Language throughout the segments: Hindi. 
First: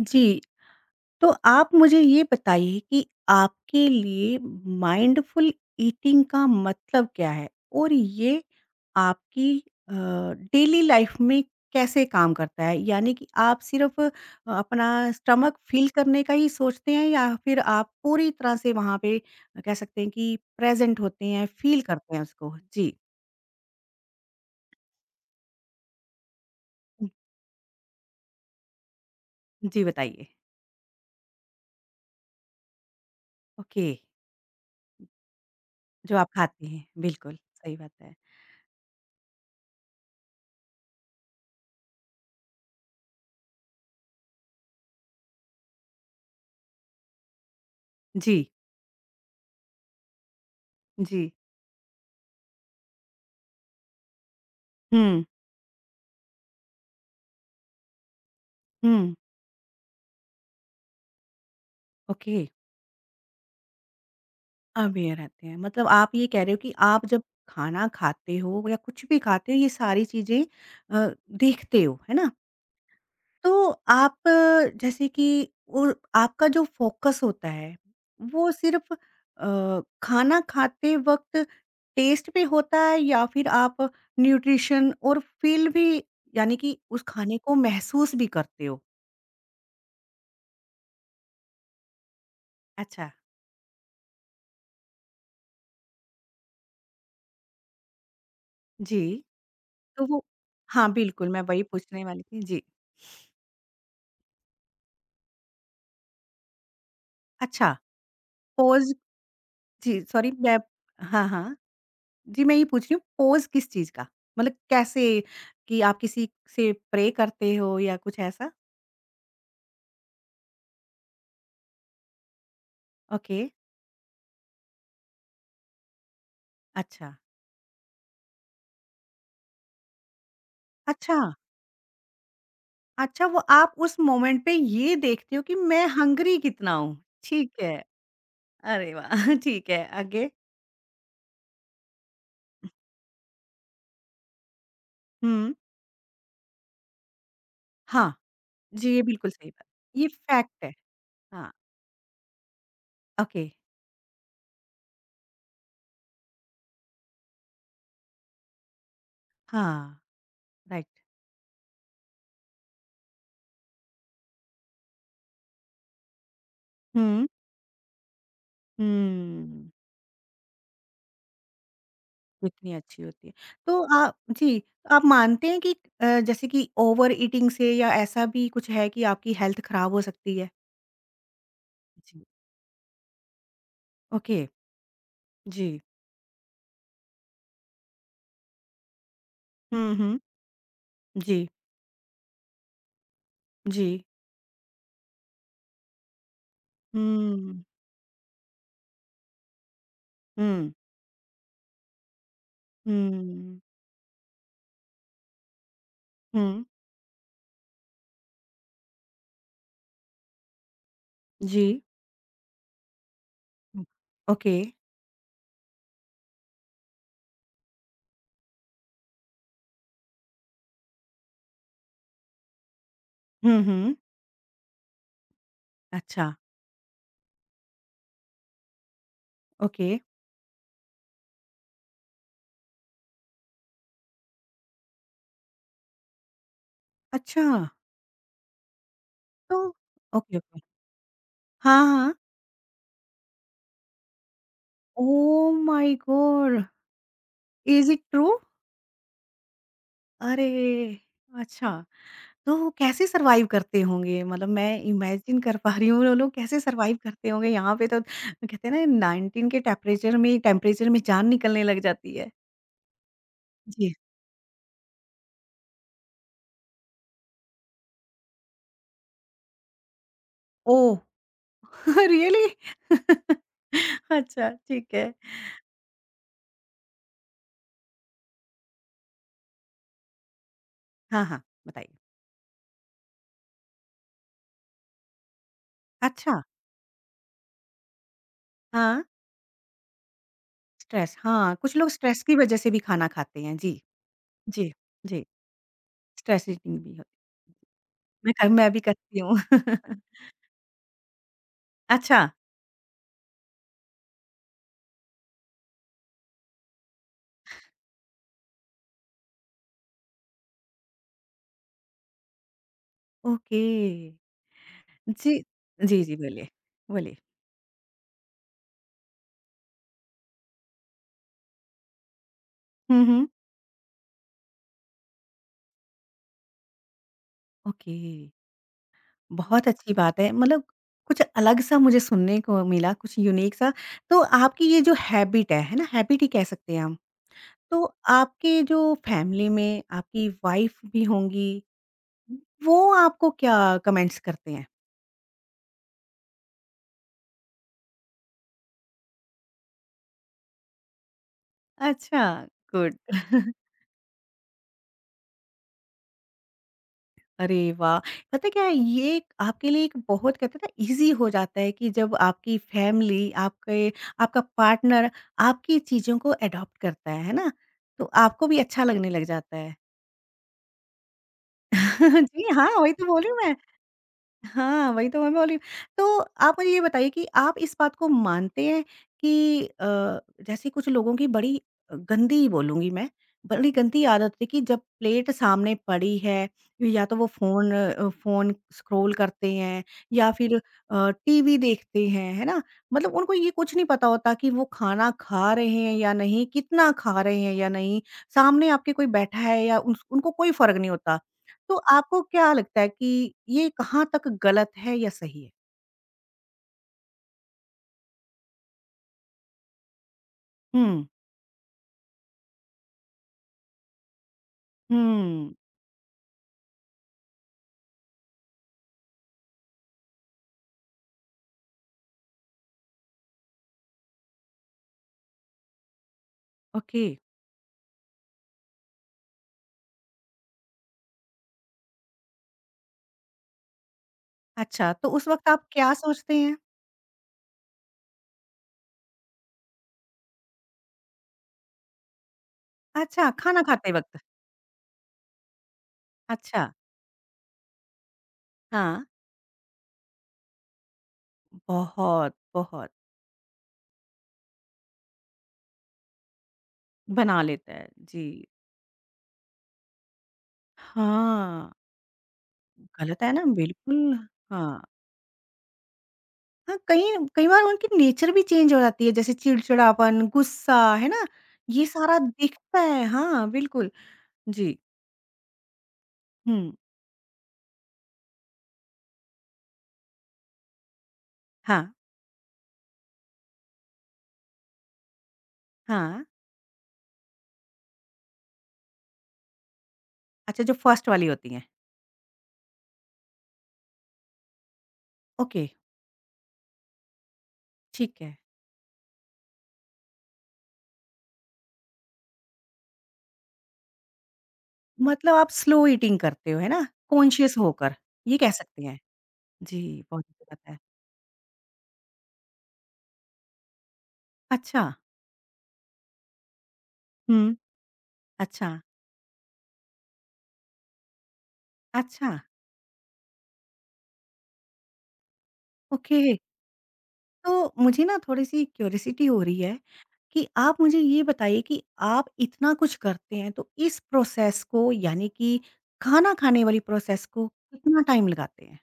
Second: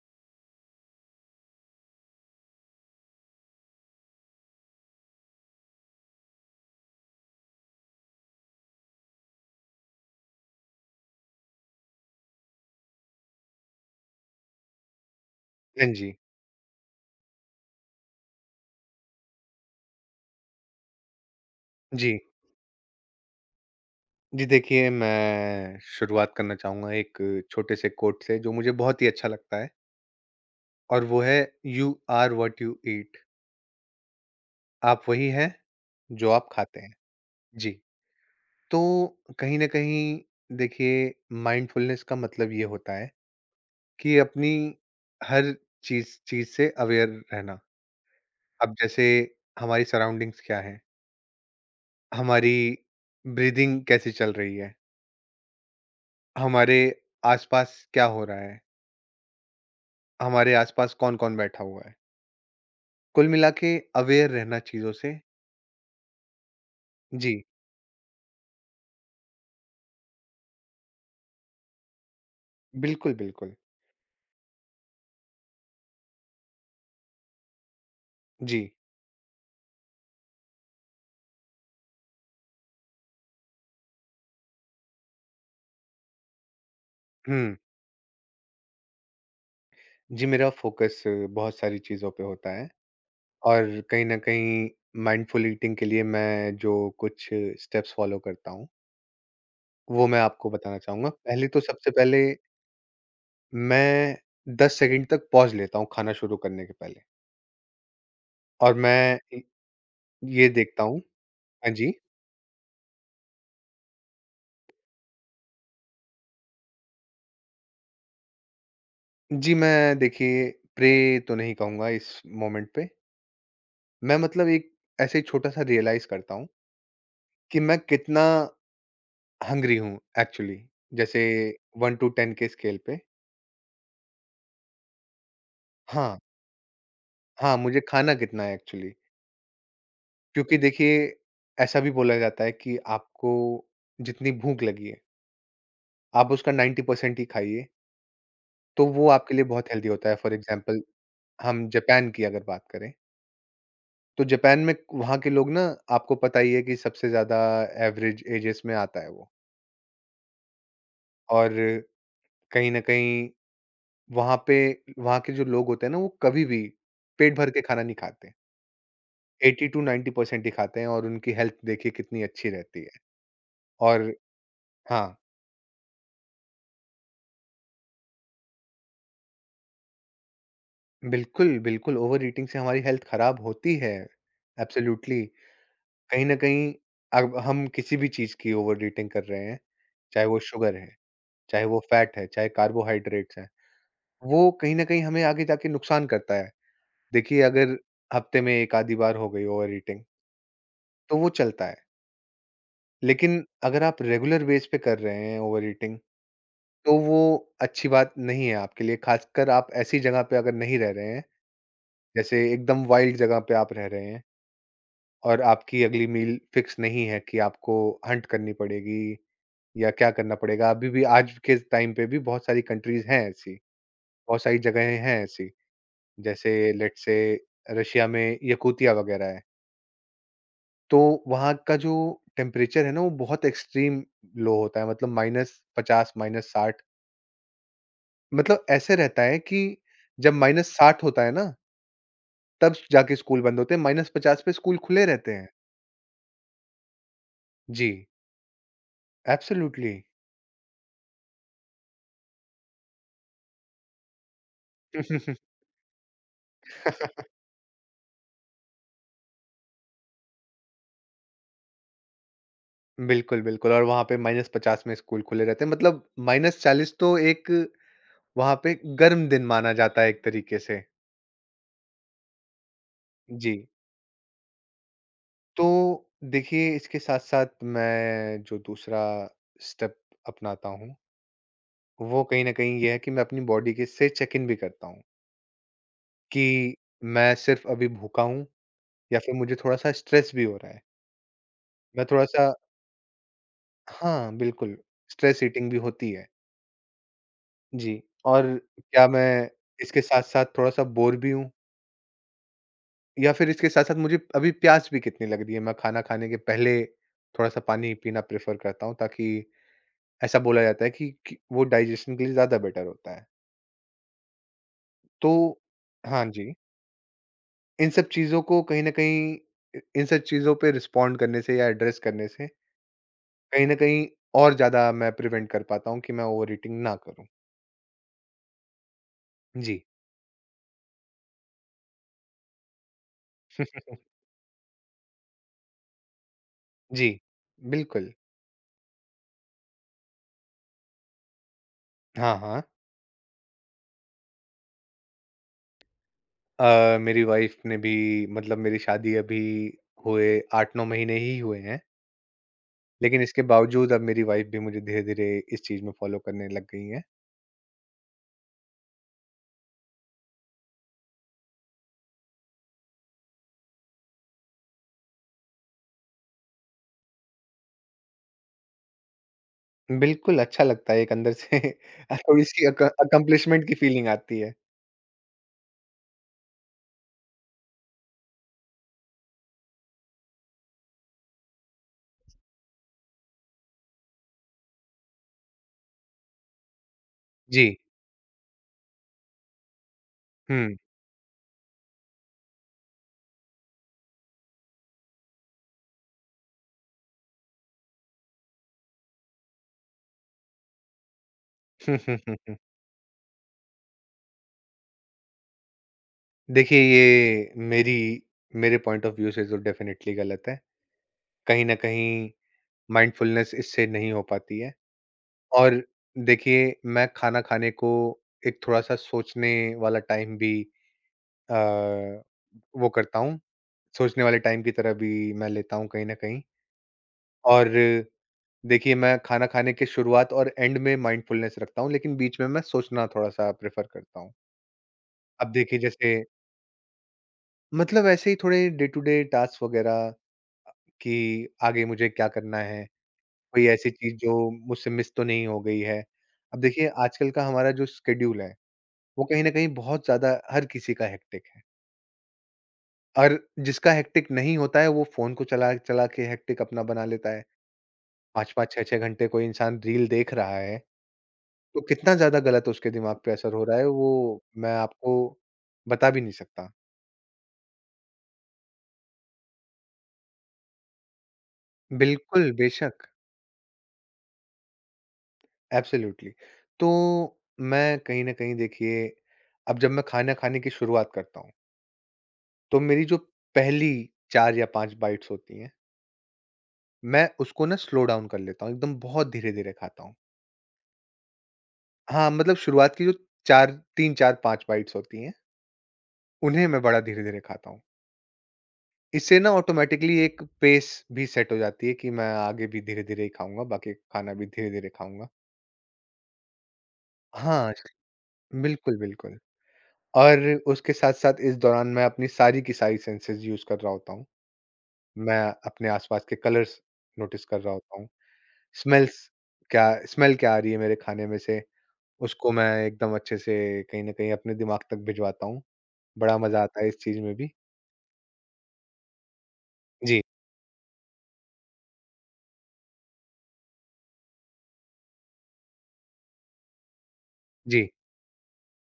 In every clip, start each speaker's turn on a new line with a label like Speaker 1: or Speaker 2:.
Speaker 1: जी, तो आप मुझे ये बताइए कि आपके लिए माइंडफुल ईटिंग का मतलब क्या है? और ये आपकी डेली लाइफ में कैसे काम करता है? यानी कि आप सिर्फ़ अपना स्टमक फ़ील
Speaker 2: हाँ जी।
Speaker 1: करने का ही सोचते हैं या फिर आप पूरी तरह से वहाँ पे कह सकते हैं कि प्रेज़ेंट होते हैं, फ़ील करते
Speaker 2: जी।
Speaker 1: हैं उसको? जी।
Speaker 2: जी, देखिए मैं शुरुआत करना चाहूँगा
Speaker 1: उ,
Speaker 2: एक छोटे से कोट से जो मुझे बहुत ही अच्छा लगता है
Speaker 1: जी बताइए।
Speaker 2: और वो है you are what you eat.
Speaker 1: Okay,
Speaker 2: आप वही हैं
Speaker 1: जो आप
Speaker 2: जो आप
Speaker 1: खाते
Speaker 2: खाते
Speaker 1: हैं।
Speaker 2: हैं।
Speaker 1: बिल्कुल, सही
Speaker 2: जी।
Speaker 1: बात है।
Speaker 2: तो कहीं न कहीं देखिए माइंडफुलनेस का मतलब ये होता है कि अपनी हर चीज़ चीज़ से अवेयर रहना।
Speaker 1: जी,
Speaker 2: अब जैसे हमारी सराउंडिंग्स क्या हैं?
Speaker 1: जी।
Speaker 2: हमारी ब्रीथिंग कैसी चल रही है?
Speaker 1: हुँ,
Speaker 2: हमारे आस-पास क्या हो रहा है?
Speaker 1: हुँ।
Speaker 2: हमारे आसपास कौन-कौन बैठा हुआ है।
Speaker 1: ओके,
Speaker 2: कुल मिला के अवेयर रहना चीज़ों
Speaker 1: आप ये
Speaker 2: से।
Speaker 1: रहते हैं मतलब आप ये कह रहे हो कि आप जब
Speaker 2: जी,
Speaker 1: खाना खाते हो या कुछ भी खाते हो ये सारी चीजें अ, देखते हो है ना।
Speaker 2: बिल्कुल, बिल्कुल।
Speaker 1: तो आप जैसे कि और आपका जो फोकस होता है वो
Speaker 2: जी,
Speaker 1: सिर्फ खाना खाते वक्त टेस्ट पे होता है या फिर आप न्यूट्रिशन और फील भी यानी कि उस खाने को
Speaker 2: हुँ।
Speaker 1: महसूस भी करते हो।
Speaker 2: जी, मेरा फ़ोकस बहुत सारी चीज़ों पे होता है
Speaker 1: अच्छा।
Speaker 2: और कहीं न कहीं माइंडफुल ईटिंग के लिए मैं जो कुछ स्टेप्स फ़ॉलो करता हूँ,
Speaker 1: जी, तो
Speaker 2: वो मैं
Speaker 1: वो
Speaker 2: आपको बताना
Speaker 1: हाँ
Speaker 2: चाहूँगा।
Speaker 1: बिल्कुल मैं
Speaker 2: पहले तो
Speaker 1: वही
Speaker 2: सबसे
Speaker 1: पूछने वाली
Speaker 2: पहले
Speaker 1: थी जी।
Speaker 2: मैं 10 सेकंड तक पॉज़ लेता हूँ खाना शुरू करने के पहले
Speaker 1: अच्छा,
Speaker 2: और
Speaker 1: पॉज।
Speaker 2: मैं इ
Speaker 1: जी, सॉरी
Speaker 2: ये
Speaker 1: मैं
Speaker 2: देखता हूँ।
Speaker 1: हाँ, हाँ।
Speaker 2: हाँ जी।
Speaker 1: जी, मैं ये पूछ रही हूँ पोज़ किस चीज़ का? मतलब कैसे, कि आप किसी से प्रे करते हो या कुछ ऐसा?
Speaker 2: जी, मैं देखिए प्रे तो नहीं कहूँगा इस मोमेंट पे।
Speaker 1: ओके,
Speaker 2: मैं मतलब एक ऐसे ही छोटा-सा रियलाइज़ करता हूँ
Speaker 1: अच्छा।
Speaker 2: कि मैं कितना हंग्री हूँ एक्चुअली,
Speaker 1: अच्छा,
Speaker 2: जैसे 1 टू 10 के स्केल पे।
Speaker 1: अच्छा वो आप उस मोमेंट पे ये देखते हो कि मैं
Speaker 2: हाँ,
Speaker 1: हंग्री कितना हूँ। ठीक
Speaker 2: हाँ,
Speaker 1: है।
Speaker 2: मुझे खाना कितना है एक्चुअली।
Speaker 1: अरे वाह! ठीक है, आगे?
Speaker 2: क्योंकि देखिए ऐसा भी बोला जाता है कि आपको जितनी भूख लगी है,
Speaker 1: हुँ।
Speaker 2: आप उसका 90% ही खाइए,
Speaker 1: हाँ,
Speaker 2: तो
Speaker 1: जी, ये
Speaker 2: वो
Speaker 1: बिल्कुल
Speaker 2: आपके लिए
Speaker 1: सही बात,
Speaker 2: बहुत हेल्दी
Speaker 1: ये
Speaker 2: होता है। फॉर
Speaker 1: फैक्ट है।
Speaker 2: एग्ज़ाम्पल
Speaker 1: हाँ,
Speaker 2: हम जापान की अगर बात करें,
Speaker 1: ओके।
Speaker 2: तो जापान में वहाँ के लोग ना आपको पता ही है कि सबसे ज़्यादा एवरेज एजेस में आता है वो।
Speaker 1: हाँ, राइट।
Speaker 2: और कहीं न कहीं वहाँ पे वहाँ के जो लोग होते हैं ना, वो कभी भी
Speaker 1: हुँ।
Speaker 2: पेट भर के खाना नहीं खाते। 80
Speaker 1: हुँ।
Speaker 2: टू 90% ही खाते हैं और उनकी हेल्थ देखिए कितनी अच्छी
Speaker 1: कितनी
Speaker 2: रहती है।
Speaker 1: अच्छी होती है। तो
Speaker 2: और
Speaker 1: आप, जी, आप
Speaker 2: हाँ,
Speaker 1: मानते हैं कि जैसे कि ओवर ईटिंग से या ऐसा भी कुछ है कि आपकी हेल्थ खराब हो सकती है?
Speaker 2: बिल्कुल, बिल्कुल
Speaker 1: जी।
Speaker 2: ओवर ईटिंग से हमारी हेल्थ खराब होती है,
Speaker 1: ओके,
Speaker 2: एब्सोल्यूटली।
Speaker 1: जी।
Speaker 2: कहीं न कहीं अब हम किसी भी चीज़ की ओवर ईटिंग कर रहे हैं,
Speaker 1: हुँ, हुँ।
Speaker 2: चाहे वो शुगर है,
Speaker 1: जी,
Speaker 2: चाहे वो फैट है, चाहे कार्बोहाइड्रेट्स हैं,
Speaker 1: जी।
Speaker 2: वो कहीं न कहीं हमें आगे जाके नुकसान करता है। देखिए
Speaker 1: हुँ,
Speaker 2: अगर हफ्ते में एक आधी बार हो गई ओवर ईटिंग,
Speaker 1: हुँ,
Speaker 2: तो वो चलता है। लेकिन
Speaker 1: हुँ,
Speaker 2: अगर आप रेगुलर बेस पे कर रहे हैं ओवरईटिंग,
Speaker 1: हुँ।
Speaker 2: तो वो अच्छी बात नहीं है आपके लिए, खासकर आप ऐसी जगह पे अगर नहीं रह रहे हैं,
Speaker 1: जी।
Speaker 2: जैसे एकदम वाइल्ड जगह पे आप
Speaker 1: हुँ।
Speaker 2: रह रहे हैं
Speaker 1: ओके।
Speaker 2: और आपकी अगली मील फिक्स नहीं है कि आपको हंट करनी पड़ेगी या क्या करना पड़ेगा। अभी भी आज के टाइम पे भी बहुत सारी कंट्रीज़ हैं ऐसी,
Speaker 1: हुँ, हुँ।
Speaker 2: बहुत सारी जगहें हैं ऐसी,
Speaker 1: अच्छा,
Speaker 2: जैसे लेट्स से रशिया में यकूतिया वगैरह है,
Speaker 1: ओके।
Speaker 2: तो वहाँ का जो टेम्परेचर है ना, वो बहुत एक्सट्रीम लो होता है, मतलब -50, -60।
Speaker 1: अच्छा,
Speaker 2: मतलब ऐसे रहता है
Speaker 1: तो
Speaker 2: कि जब
Speaker 1: ओके, ओके।
Speaker 2: -60 होता है ना,
Speaker 1: हाँ, हाँ।
Speaker 2: तब जाके स्कूल बंद होते हैं, -50 पे स्कूल खुले रहते हैं।
Speaker 1: Oh my god! इज़
Speaker 2: जी,
Speaker 1: इट ट्रू?
Speaker 2: एब्सोल्यूटली।
Speaker 1: अरे! अच्छा। तो वो कैसे सर्वाइव करते होंगे? मतलब मैं इमेजिन कर पा रही हूँ वो लोग कैसे सर्वाइव करते होंगे? यहाँ पे तो कहते हैं ना 19 के टेम्परेचर में जान निकलने लग जाती है।
Speaker 2: बिल्कुल, बिल्कुल और
Speaker 1: जी।
Speaker 2: वहाँ पे -50 में स्कूल खुले रहते हैं, मतलब -40 तो एक वहाँ पे गर्म दिन माना जाता है एक तरीके से।
Speaker 1: ओह! रियली?
Speaker 2: जी,
Speaker 1: अच्छा ठीक है।
Speaker 2: तो देखिए इसके साथ-साथ मैं जो दूसरा स्टेप अपनाता हूँ,
Speaker 1: हाँ, हाँ, बताइए।
Speaker 2: वो कहीं न कहीं ये है कि मैं अपनी बॉडी के से चेक इन भी करता हूँ,
Speaker 1: अच्छा,
Speaker 2: कि मैं सिर्फ़ अभी भूखा हूँ?
Speaker 1: हाँ,
Speaker 2: या फिर मुझे थोड़ा-सा स्ट्रेस भी हो रहा है।
Speaker 1: स्ट्रेस, हाँ, कुछ लोग
Speaker 2: मैं
Speaker 1: स्ट्रेस की
Speaker 2: थोड़ा-सा
Speaker 1: वज़ह से भी खाना खाते हैं। जी।
Speaker 2: हाँ,
Speaker 1: जी।
Speaker 2: बिल्कुल,
Speaker 1: जी,
Speaker 2: स्ट्रेस ईटिंग भी होती है।
Speaker 1: स्ट्रेस ईटिंग भी होती है।
Speaker 2: जी, और
Speaker 1: मैं भी
Speaker 2: क्या
Speaker 1: करती हूँ।
Speaker 2: मैं इसके साथ-साथ थोड़ा-सा बोर भी हूँ
Speaker 1: अच्छा,
Speaker 2: या फिर इसके साथ-साथ मुझे अभी प्यास भी कितनी लग रही है। मैं खाना खाने के पहले थोड़ा-सा पानी पीना प्रेफ़र करता हूँ, ताकि ऐसा बोला जाता है कि वो डाइजेशन के लिए ज़्यादा बेटर होता है।
Speaker 1: ओके। जी।
Speaker 2: तो
Speaker 1: जी, जी,
Speaker 2: हाँ
Speaker 1: बोलिए।
Speaker 2: जी,
Speaker 1: बोलिए।
Speaker 2: इन सब चीज़ों को कहीं न कहीं, इ इन सब चीज़ों पे रिस्पॉन्ड करने से या एड्रेस करने से,
Speaker 1: हुँ, हुँ।
Speaker 2: कहीं न कहीं और ज़्यादा मैं प्रिवेंट कर पाता हूँ कि मैं ओवर ईटिंग ना करूँ।
Speaker 1: ओके, बहुत
Speaker 2: जी,
Speaker 1: अच्छी बात है। मतलब कुछ अलग-सा मुझे सुनने को मिला, कुछ यूनिक सा। तो आपकी ये जो हैबिट है ना? हैबिट ही कह सकते हैं हम।
Speaker 2: जी,
Speaker 1: तो
Speaker 2: बिल्कुल।
Speaker 1: आपके जो फैमिली में आपकी वाइफ़ भी होंगी,
Speaker 2: हाँ, हाँ।
Speaker 1: वो आपको क्या कमेंट्स करते हैं?
Speaker 2: मेरी वाइफ़ ने भी, मतलब मेरी शादी अभी हुए 8-9 महीने ही हुए हैं,
Speaker 1: अच्छा, गुड।
Speaker 2: लेकिन इसके बावजूद अब मेरी वाइफ़ भी मुझे धीरे-धीरे इस चीज़ में फ़ॉलो करने लग गई हैं।
Speaker 1: अरे वाह! पता है क्या है, ये एक आपके लिए एक बहुत कहते हैं ना ईज़ी हो जाता है कि जब आपकी फैमिली, आपके आपका पार्टनर आपकी चीज़ों को एडॉप्ट करता है ना? तो आपको भी अच्छा लगने लग जाता है।
Speaker 2: बिल्कुल, अच्छा लगता है एक अंदर से।
Speaker 1: जी,
Speaker 2: थोड़ी-सी
Speaker 1: हाँ,
Speaker 2: अक
Speaker 1: वही तो बोल रही हूँ मैं।
Speaker 2: अकम्प्लिशमेंट की फ़ीलिंग आती है।
Speaker 1: हाँ, वही तो मैं बोली। तो आप मुझे ये बताइए कि आप इस बात को मानते हैं कि जैसे कुछ लोगों की बड़ी गंदी बोलूँगी मैं, बड़ी गंदी आदत थी कि जब प्लेट सामने पड़ी है, या तो वो
Speaker 2: जी।
Speaker 1: फ़ोन स्क्रॉल करते हैं या फिर
Speaker 2: हुँ।
Speaker 1: टीवी देखते हैं, है ना? मतलब उनको ये कुछ नहीं पता होता कि वो खाना खा रहे हैं या नहीं, कितना खा रहे हैं या नहीं, सामने आपके कोई बैठा है या उस उनको कोई फ़र्क नहीं होता। तो
Speaker 2: हुँ, हुँ,
Speaker 1: आपको
Speaker 2: हुँ,
Speaker 1: क्या
Speaker 2: हुँ।
Speaker 1: लगता है कि ये कहाँ तक गलत है या सही है?
Speaker 2: देखिए ये मेरी मेरे पॉइंट ऑफ़ व्यू से तो डेफ़िनेटली गलत है।
Speaker 1: हुँ।
Speaker 2: कहीं न कहीं माइंडफुलनेस इससे नहीं हो पाती है।
Speaker 1: हुँ,
Speaker 2: और देखिए, मैं खाना खाने को एक थोड़ा-सा सोचने वाला टाइम भी अ, वो करता हूँ, सोचने वाले टाइम की तरह भी मैं लेता हूँ कहीं न कहीं।
Speaker 1: ओके।
Speaker 2: और देखिए, मैं खाना खाने के शुरुआत और एंड में माइंडफुलनेस रखता हूँ, लेकिन बीच में मैं सोचना थोड़ा-सा प्रेफ़र करता हूँ।
Speaker 1: अच्छा, तो उस वक़्त
Speaker 2: अब
Speaker 1: आप
Speaker 2: देखिए
Speaker 1: क्या
Speaker 2: जैसे,
Speaker 1: सोचते हैं?
Speaker 2: मतलब ऐसे ही थोड़े डे टू डे टास्क वग़ैरह, कि आगे मुझे क्या करना है,
Speaker 1: अच्छा, खाना
Speaker 2: कोई ऐसी
Speaker 1: खाते
Speaker 2: चीज़
Speaker 1: वक़्त।
Speaker 2: जो मुझसे मिस तो नहीं हो गई है। अब
Speaker 1: अच्छा,
Speaker 2: देखिए आजकल का हमारा जो स्केड्यूल है
Speaker 1: हाँ।
Speaker 2: वो कहीं न कहीं बहुत ज़्यादा हर किसी का हेक्टिक है।
Speaker 1: बहुत, बहुत
Speaker 2: और जिसका हेक्टिक नहीं होता है वो फ़ोन को चला-चला के हेक्टिक अपना बना लेता
Speaker 1: बना
Speaker 2: है।
Speaker 1: लेता है। जी।
Speaker 2: 5-5 6-6 घंटे कोई इंसान रील देख रहा है,
Speaker 1: हाँ।
Speaker 2: तो कितना ज़्यादा गलत उसके दिमाग
Speaker 1: गलत
Speaker 2: पे
Speaker 1: है ना?
Speaker 2: असर हो रहा है
Speaker 1: बिल्कुल,
Speaker 2: वो मैं
Speaker 1: हाँ।
Speaker 2: आपको बता भी नहीं सकता।
Speaker 1: हाँ, कहीं कई बार उनकी नेचर भी चेंज हो जाती है, जैसे चिड़चिड़ापन, गुस्सा, है ना? ये सारा
Speaker 2: बिल्कुल,
Speaker 1: दिखता है।
Speaker 2: बेशक,
Speaker 1: हाँ, बिल्कुल। जी।
Speaker 2: एब्सोल्यूटली।
Speaker 1: हुँ।
Speaker 2: तो मैं कहीं न कहीं देखिए, अब जब मैं खाना खाने की शुरुआत करता हूँ,
Speaker 1: हाँ,
Speaker 2: तो मेरी जो पहली 4 या 5 बाइट्स होती हैं,
Speaker 1: हाँ।
Speaker 2: मैं उसको ना स्लो डाउन कर लेता हूँ, एकदम बहुत धीरे-धीरे खाता हूँ।
Speaker 1: अच्छा, जो फर्स्ट वाली होती हैं।
Speaker 2: हाँ, मतलब शुरुआत की जो 4 3, 4, 5 बाइट्स होती हैं,
Speaker 1: ओके।
Speaker 2: उन्हें मैं बड़ा धीरे-धीरे खाता हूँ।
Speaker 1: ठीक है।
Speaker 2: इससे ना ऑटोमैटिकली एक पेस भी सेट हो जाती है कि मैं आगे भी धीरे-धीरे ही खाऊँगा, बाकी खाना भी धीरे-धीरे खाऊँगा।
Speaker 1: मतलब आप स्लो ईटिंग करते हो, है ना? कॉन्शियस
Speaker 2: हाँ,
Speaker 1: होकर, ये कह सकते
Speaker 2: बिल्कुल,
Speaker 1: हैं।
Speaker 2: बिल्कुल।
Speaker 1: जी, बहुत
Speaker 2: और
Speaker 1: अच्छी बात है।
Speaker 2: उसके साथ-साथ इस दौरान मैं अपनी सारी की सारी सेंसेस यूज़ कर रहा होता हूँ।
Speaker 1: अच्छा,
Speaker 2: मैं अपने आस-पास के कलर्स नोटिस
Speaker 1: हुँ,
Speaker 2: कर रहा होता हूँ,
Speaker 1: अच्छा,
Speaker 2: स्मेल्स क्या स्मेल क्या आ रही है मेरे खाने में से,
Speaker 1: अच्छा,
Speaker 2: उसको मैं एकदम अच्छे से कहीं न कहीं अपने दिमाग तक भिजवाता हूँ।
Speaker 1: ओके।
Speaker 2: बड़ा मज़ा आता है इस चीज़ में भी।
Speaker 1: तो मुझे ना थोड़ी-सी क्यूरियोसिटी हो रही है
Speaker 2: जी।
Speaker 1: कि आप मुझे ये बताइए कि आप इतना कुछ करते हैं, तो इस प्रोसेस को यानी कि खाना खाने वाली प्रोसेस को
Speaker 2: जी।
Speaker 1: कितना टाइम लगाते हैं?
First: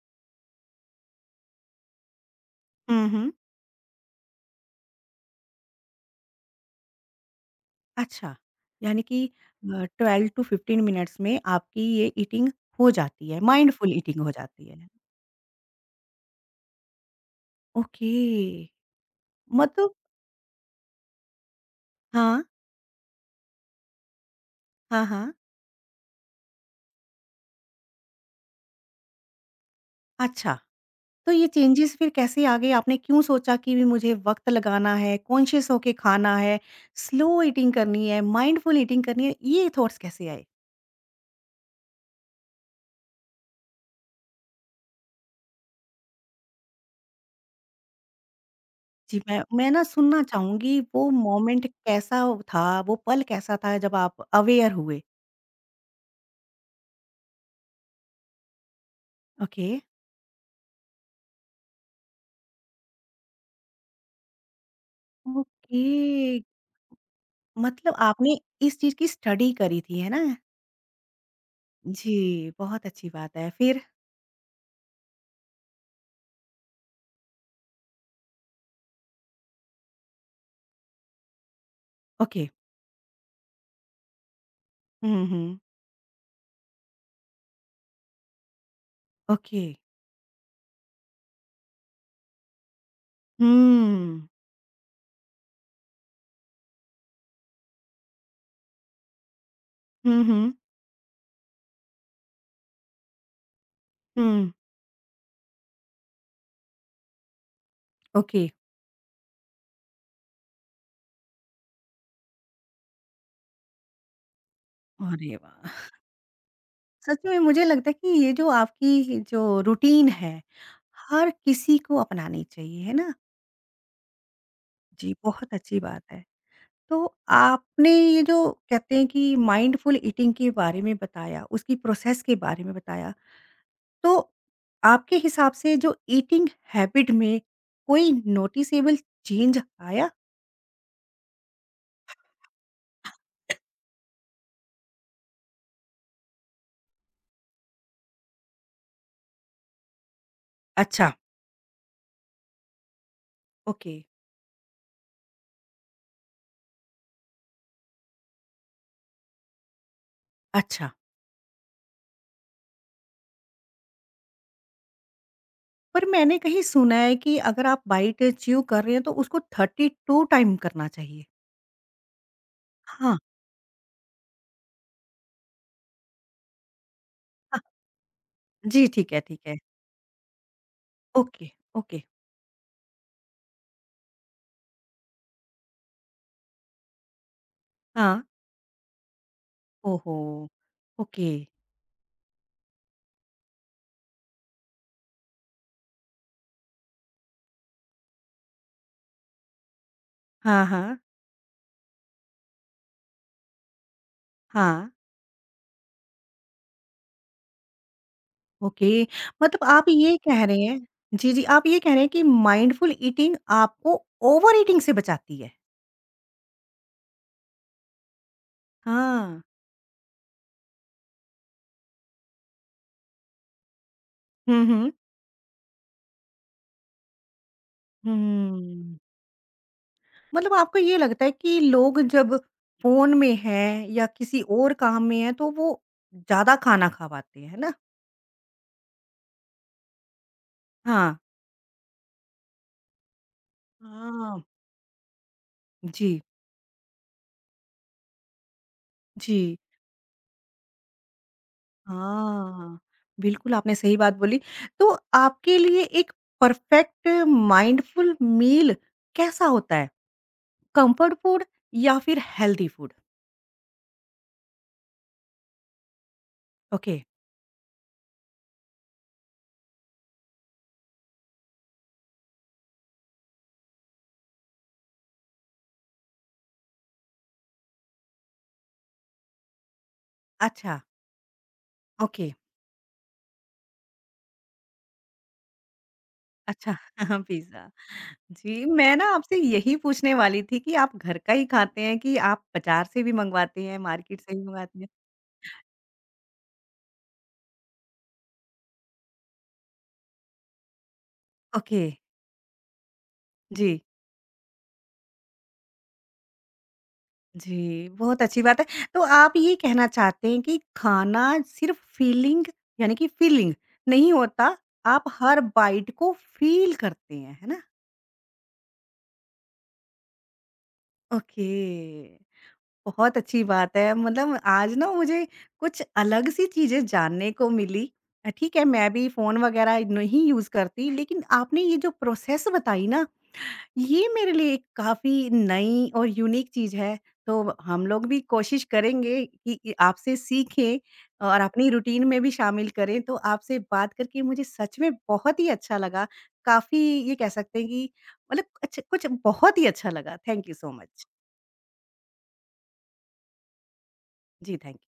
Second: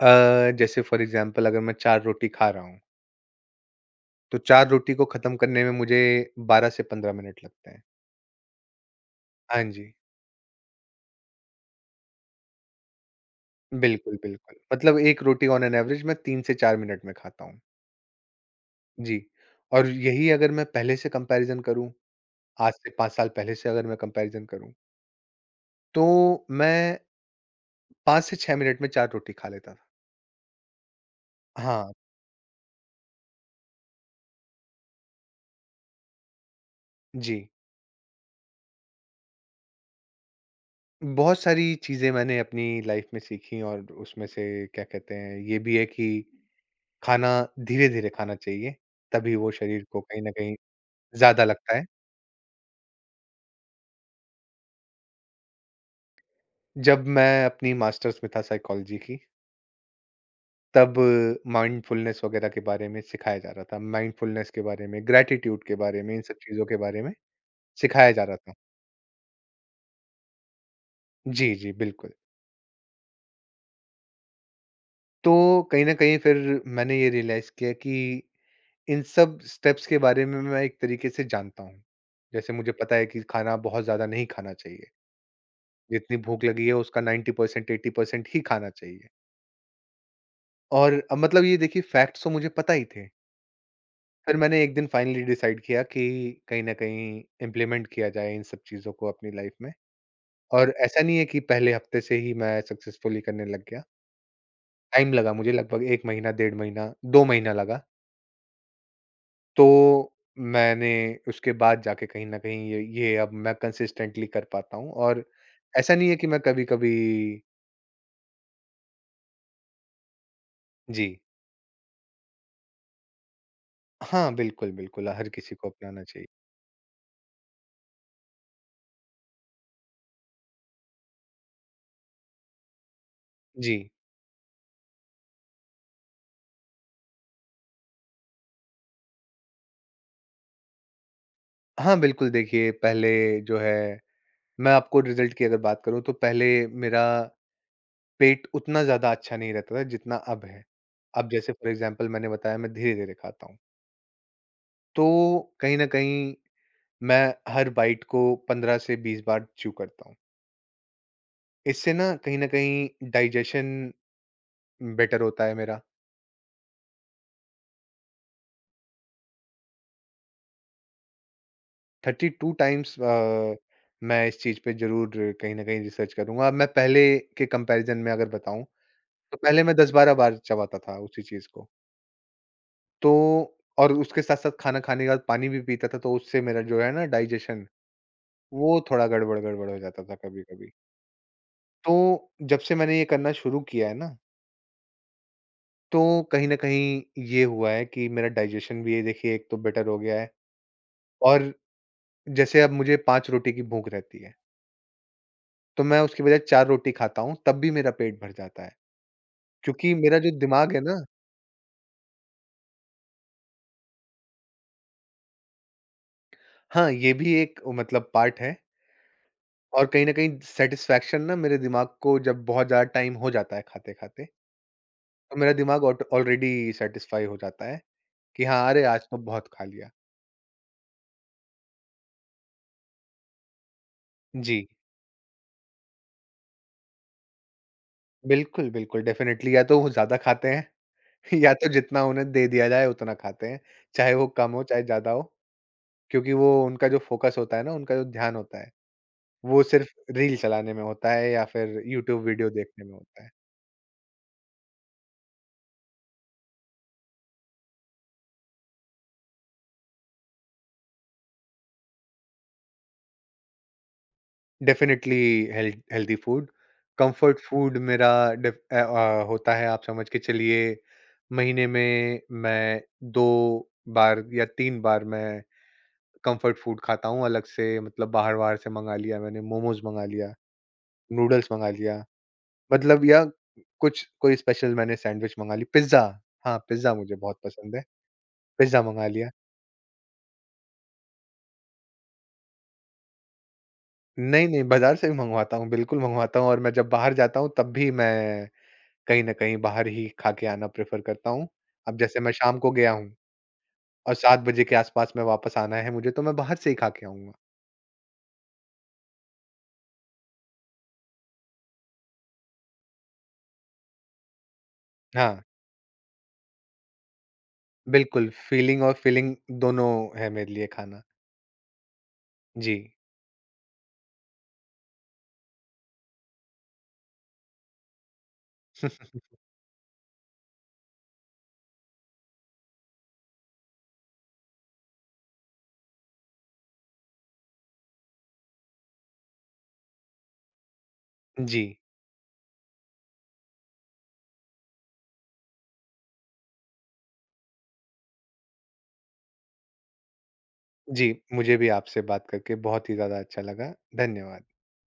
Speaker 2: जैसे फ़ॉर एग्ज़ाम्पल अगर मैं 4 रोटी खा रहा हूँ,
Speaker 1: हुँ, हुँ।
Speaker 2: तो 4 रोटी को ख़त्म करने में मुझे 12 से 15 मिनट लगते हैं।
Speaker 1: अच्छा, यानी कि
Speaker 2: हाँ जी।
Speaker 1: 12 टू 15 मिनट्स में आपकी ये ईटिंग हो जाती है, माइंडफुल
Speaker 2: बिल्कुल,
Speaker 1: ईटिंग हो
Speaker 2: बिल्कुल।
Speaker 1: जाती है।
Speaker 2: मतलब 1 रोटी ऑन एन एवरेज मैं 3 से 4 मिनट में खाता हूँ।
Speaker 1: ओके,
Speaker 2: जी। और
Speaker 1: मतलब
Speaker 2: यही अगर मैं पहले से कंपैरिज़न करूँ,
Speaker 1: हाँ,
Speaker 2: आज से 5 साल पहले से अगर मैं कंपैरिज़न करूँ,
Speaker 1: हाँ, हाँ।
Speaker 2: तो मैं 5 से 6 मिनट में 4 रोटी खा लेता था।
Speaker 1: अच्छा। तो ये
Speaker 2: हाँ,
Speaker 1: चेंजेज़ फिर कैसे आ गए? आपने क्यों सोचा कि भी मुझे वक़्त लगाना है, कॉन्शियस होके खाना है, स्लो
Speaker 2: जी।
Speaker 1: ईटिंग करनी है, माइंडफुल ईटिंग करनी है, ये थॉट्स कैसे आए?
Speaker 2: बहुत सारी चीज़ें मैंने अपनी लाइफ़ में सीखी और उसमें से क्या कहते हैं, ये भी है कि खाना धीरे-धीरे खाना चाहिए,
Speaker 1: जी,
Speaker 2: तभी
Speaker 1: मैं
Speaker 2: वो
Speaker 1: मैं ना
Speaker 2: शरीर को
Speaker 1: सुनना
Speaker 2: कहीं न कहीं
Speaker 1: चाहूँगी वो
Speaker 2: ज़्यादा
Speaker 1: मोमेंट
Speaker 2: लगता है।
Speaker 1: कैसा था, वो पल कैसा था जब आप अवेयर हुए?
Speaker 2: जब मैं अपनी मास्टर्स में था साइकोलॉजी की,
Speaker 1: ओके।
Speaker 2: तब माइंडफुलनेस वगैरह के बारे में सिखाया जा रहा था। माइंडफुलनेस के बारे में, ग्रैटिट्यूड के
Speaker 1: ओके,
Speaker 2: बारे में, इन सब चीज़ों के बारे में
Speaker 1: मतलब
Speaker 2: सिखाया जा
Speaker 1: आपने
Speaker 2: रहा था।
Speaker 1: इस चीज़ की स्टडी करी थी, है ना?
Speaker 2: जी, जी, बिल्कुल।
Speaker 1: जी, बहुत अच्छी बात है। फिर?
Speaker 2: तो कहीं न कहीं फिर मैंने ये रियलाइज़ किया कि इन सब स्टेप्स के बारे में मैं एक तरीके से जानता हूँ।
Speaker 1: ओके।
Speaker 2: जैसे मुझे पता है कि खाना बहुत ज़्यादा नहीं खाना चाहिए।
Speaker 1: हुँ, हुँ, हुँ।
Speaker 2: जितनी भूख लगी है उसका 90% 80% ही खाना चाहिए।
Speaker 1: ओके।
Speaker 2: और अब मतलब ये देखिए, फैक्ट्स तो मुझे पता ही थे।
Speaker 1: हुँ।
Speaker 2: फिर मैंने एक दिन फाइनली डिसाइड किया कि कहीं न कहीं इम्प्लीमेंट किया जाए इन सब चीज़ों को अपनी लाइफ़ में।
Speaker 1: हुँ, हुँ।
Speaker 2: और ऐसा नहीं है कि पहले हफ्ते से ही मैं सक्सेसफुली करने लग गया।
Speaker 1: हुँ,
Speaker 2: टाइम लगा मुझे, लगभग 1 महीना, डेढ़ महीना, 2 महीना लगा।
Speaker 1: ओके।
Speaker 2: तो मैंने उसके बाद जाके कहीं न कहीं ये अब मैं कंसिस्टेंटली कर पाता हूँ और
Speaker 1: अरे वाह!
Speaker 2: ऐसा नहीं है कि मैं कभी-कभी।
Speaker 1: सच में मुझे लगता है कि ये जो आपकी जो रूटीन है,
Speaker 2: जी।
Speaker 1: हर किसी को अपनानी चाहिए, है ना?
Speaker 2: हाँ, बिल्कुल, बिल्कुल
Speaker 1: जी,
Speaker 2: हर
Speaker 1: बहुत
Speaker 2: किसी को
Speaker 1: अच्छी बात
Speaker 2: अपनाना
Speaker 1: है।
Speaker 2: चाहिए।
Speaker 1: तो आपने ये जो कहते हैं कि माइंडफुल ईटिंग के बारे में बताया, उसकी प्रोसेस के बारे में बताया,
Speaker 2: जी।
Speaker 1: तो आपके हिसाब से जो ईटिंग हैबिट में कोई नोटिसेबल चेंज आया?
Speaker 2: हाँ, बिल्कुल देखिए, पहले जो है मैं आपको रिज़ल्ट की अगर बात करूँ तो पहले मेरा पेट उतना ज़्यादा अच्छा नहीं रहता था जितना अब है।
Speaker 1: अच्छा,
Speaker 2: अब जैसे फ़ॉर एग्ज़ाम्पल मैंने बताया मैं धीरे-धीरे खाता हूँ।
Speaker 1: ओके,
Speaker 2: तो कहीं न कहीं मैं हर बाइट को 15 से 20 बार च्यू करता हूँ।
Speaker 1: अच्छा।
Speaker 2: इससे ना कहीं न कहीं डाइजेशन बेटर होता है मेरा।
Speaker 1: पर मैंने कहीं सुना है कि अगर आप बाइट च्यू कर रहे हैं तो उसको 32 टाइम करना चाहिए।
Speaker 2: 32 टाइम्स
Speaker 1: हाँ,
Speaker 2: मैं इस चीज़ पे ज़रूर कहीं न कहीं रिसर्च करूँगा। मैं पहले के
Speaker 1: हाँ।
Speaker 2: कंपैरिज़न में अगर बताऊँ
Speaker 1: जी, ठीक है,
Speaker 2: तो
Speaker 1: ठीक है।
Speaker 2: पहले मैं 10-12 बार चबाता था उसी
Speaker 1: ओके,
Speaker 2: चीज़ को।
Speaker 1: ओके।
Speaker 2: तो और उसके साथ-साथ खाना खाने के बाद पानी भी पीता था, तो उससे मेरा जो है ना डाइजेशन,
Speaker 1: हाँ।
Speaker 2: वो थोड़ा गड़बड़-गड़बड़ हो जाता था
Speaker 1: ओहो!
Speaker 2: कभी-कभी।
Speaker 1: ओके।
Speaker 2: तो जब से मैंने ये करना शुरू किया है ना, तो कहीं न कहीं ये हुआ है कि मेरा डाइजेशन भी ये देखिए एक तो बेटर हो गया है,
Speaker 1: हाँ, हाँ।
Speaker 2: और जैसे अब मुझे 5 रोटी की भूख रहती है,
Speaker 1: हाँ,
Speaker 2: तो मैं उसकी बजाय 4 रोटी खाता हूँ, तब भी मेरा पेट भर जाता है।
Speaker 1: ओके। मतलब आप
Speaker 2: क्योंकि
Speaker 1: ये
Speaker 2: मेरा जो
Speaker 1: कह रहे
Speaker 2: दिमाग है
Speaker 1: हैं
Speaker 2: ना,
Speaker 1: जी, जी, आप ये कह रहे हैं कि माइंडफुल ईटिंग आपको ओवर ईटिंग से बचाती है।
Speaker 2: हाँ, ये भी एक मतलब पार्ट है
Speaker 1: हाँ।
Speaker 2: और कहीं न कहीं सैटिस्फैक्शन ना मेरे दिमाग को, जब बहुत ज़्यादा टाइम हो जाता है खाते-खाते,
Speaker 1: हुँ, हुँ।
Speaker 2: तो मेरा दिमाग ऑट ऑलरेडी सैटिस्फाई हो जाता है कि हाँ, अरे आज
Speaker 1: हुँ।
Speaker 2: तो बहुत खा लिया।
Speaker 1: मतलब आपको ये लगता है कि लोग जब फ़ोन में हैं या किसी
Speaker 2: जी।
Speaker 1: और काम में हैं तो वो ज़्यादा खाना खा पाते हैं, है ना?
Speaker 2: बिल्कुल, बिल्कुल डेफ़िनिटली या तो वो ज़्यादा खाते हैं,
Speaker 1: हाँ।
Speaker 2: या तो जितना उन्हें दे दिया जाए उतना खाते हैं, चाहे वो
Speaker 1: हाँ।
Speaker 2: कम हो चाहे ज़्यादा हो।
Speaker 1: जी,
Speaker 2: क्योंकि वो उनका जो फ़ोकस होता है ना, उनका जो ध्यान होता है,
Speaker 1: जी।
Speaker 2: वो सिर्फ़ रील चलाने में होता है या फिर यूट्यूब वीडियो
Speaker 1: हाँ।
Speaker 2: देखने में होता है।
Speaker 1: बिल्कुल आपने सही बात बोली। तो आपके लिए एक परफ़ेक्ट माइंडफुल मील कैसा होता है? कम्फ़र्ट फ़ूड या फिर healthy food?
Speaker 2: Definitely health healthy food.
Speaker 1: Okay.
Speaker 2: Comfort food मेरा होता है, आप समझ के चलिए, महीने में मैं दो बार या तीन बार मैं कंफर्ट फूड खाता हूँ अलग से, मतलब बाहर बाहर से मंगा लिया, मैंने मोमोज मंगा लिया,
Speaker 1: अच्छा।
Speaker 2: नूडल्स मंगा लिया,
Speaker 1: ओके।
Speaker 2: मतलब या कुछ कोई स्पेशल मैंने सैंडविच मंगा ली, पिज्ज़ा। हाँ,
Speaker 1: अच्छा।
Speaker 2: पिज्ज़ा मुझे बहुत
Speaker 1: पिज़्ज़ा।
Speaker 2: पसंद है,
Speaker 1: जी,
Speaker 2: पिज्ज़ा
Speaker 1: मैं ना
Speaker 2: मंगा लिया।
Speaker 1: आपसे यही पूछने वाली थी कि आप घर का ही खाते हैं कि आप बाज़ार से भी मँगवाते हैं, मार्केट से भी
Speaker 2: नहीं नहीं,
Speaker 1: मँगवाते हैं?
Speaker 2: बाजार से भी मंगवाता हूँ, बिल्कुल मंगवाता हूँ, और मैं जब बाहर जाता हूँ तब भी मैं कहीं न कहीं बाहर ही खा के आना प्रेफ़र करता हूँ।
Speaker 1: ओके,
Speaker 2: अब जैसे मैं शाम को गया हूँ
Speaker 1: जी,
Speaker 2: और 7 बजे के आस-पास में वापस आना है मुझे, तो मैं बाहर से ही खा के आऊँगा।
Speaker 1: जी, बहुत अच्छी बात है। तो आप ये कहना चाहते हैं कि खाना सिर्फ़ फ़ीलिंग यानी कि फ़ीलिंग नहीं होता, आप हर
Speaker 2: हाँ,
Speaker 1: बाइट को फ़ील करते हैं, है ना?
Speaker 2: बिल्कुल फ़ीलिंग और फ़िलिंग दोनों है मेरे लिए खाना।
Speaker 1: ओके।
Speaker 2: जी,
Speaker 1: बहुत अच्छी बात है। मतलब आज ना मुझे कुछ अलग सी चीज़ें जानने को मिली। ठीक है मैं भी फ़ोन वग़ैरह नहीं यूज़ करती लेकिन आपने ये जो प्रोसेस बताई ना, ये मेरे लिए काफ़ी नई और यूनिक चीज़ है। तो हम लोग भी कोशिश करेंगे कि आपसे सीखें और
Speaker 2: जी,
Speaker 1: अपनी रूटीन में भी शामिल करें। तो आपसे बात करके मुझे सच में बहुत ही अच्छा लगा। काफ़ी ये कह सकते हैं कि मतलब अच्छा कुछ बहुत ही अच्छा लगा। Thank you so much.
Speaker 2: जी, मुझे भी आपसे बात करके बहुत ही ज़्यादा अच्छा लगा। धन्यवाद।
Speaker 1: जी, थैंक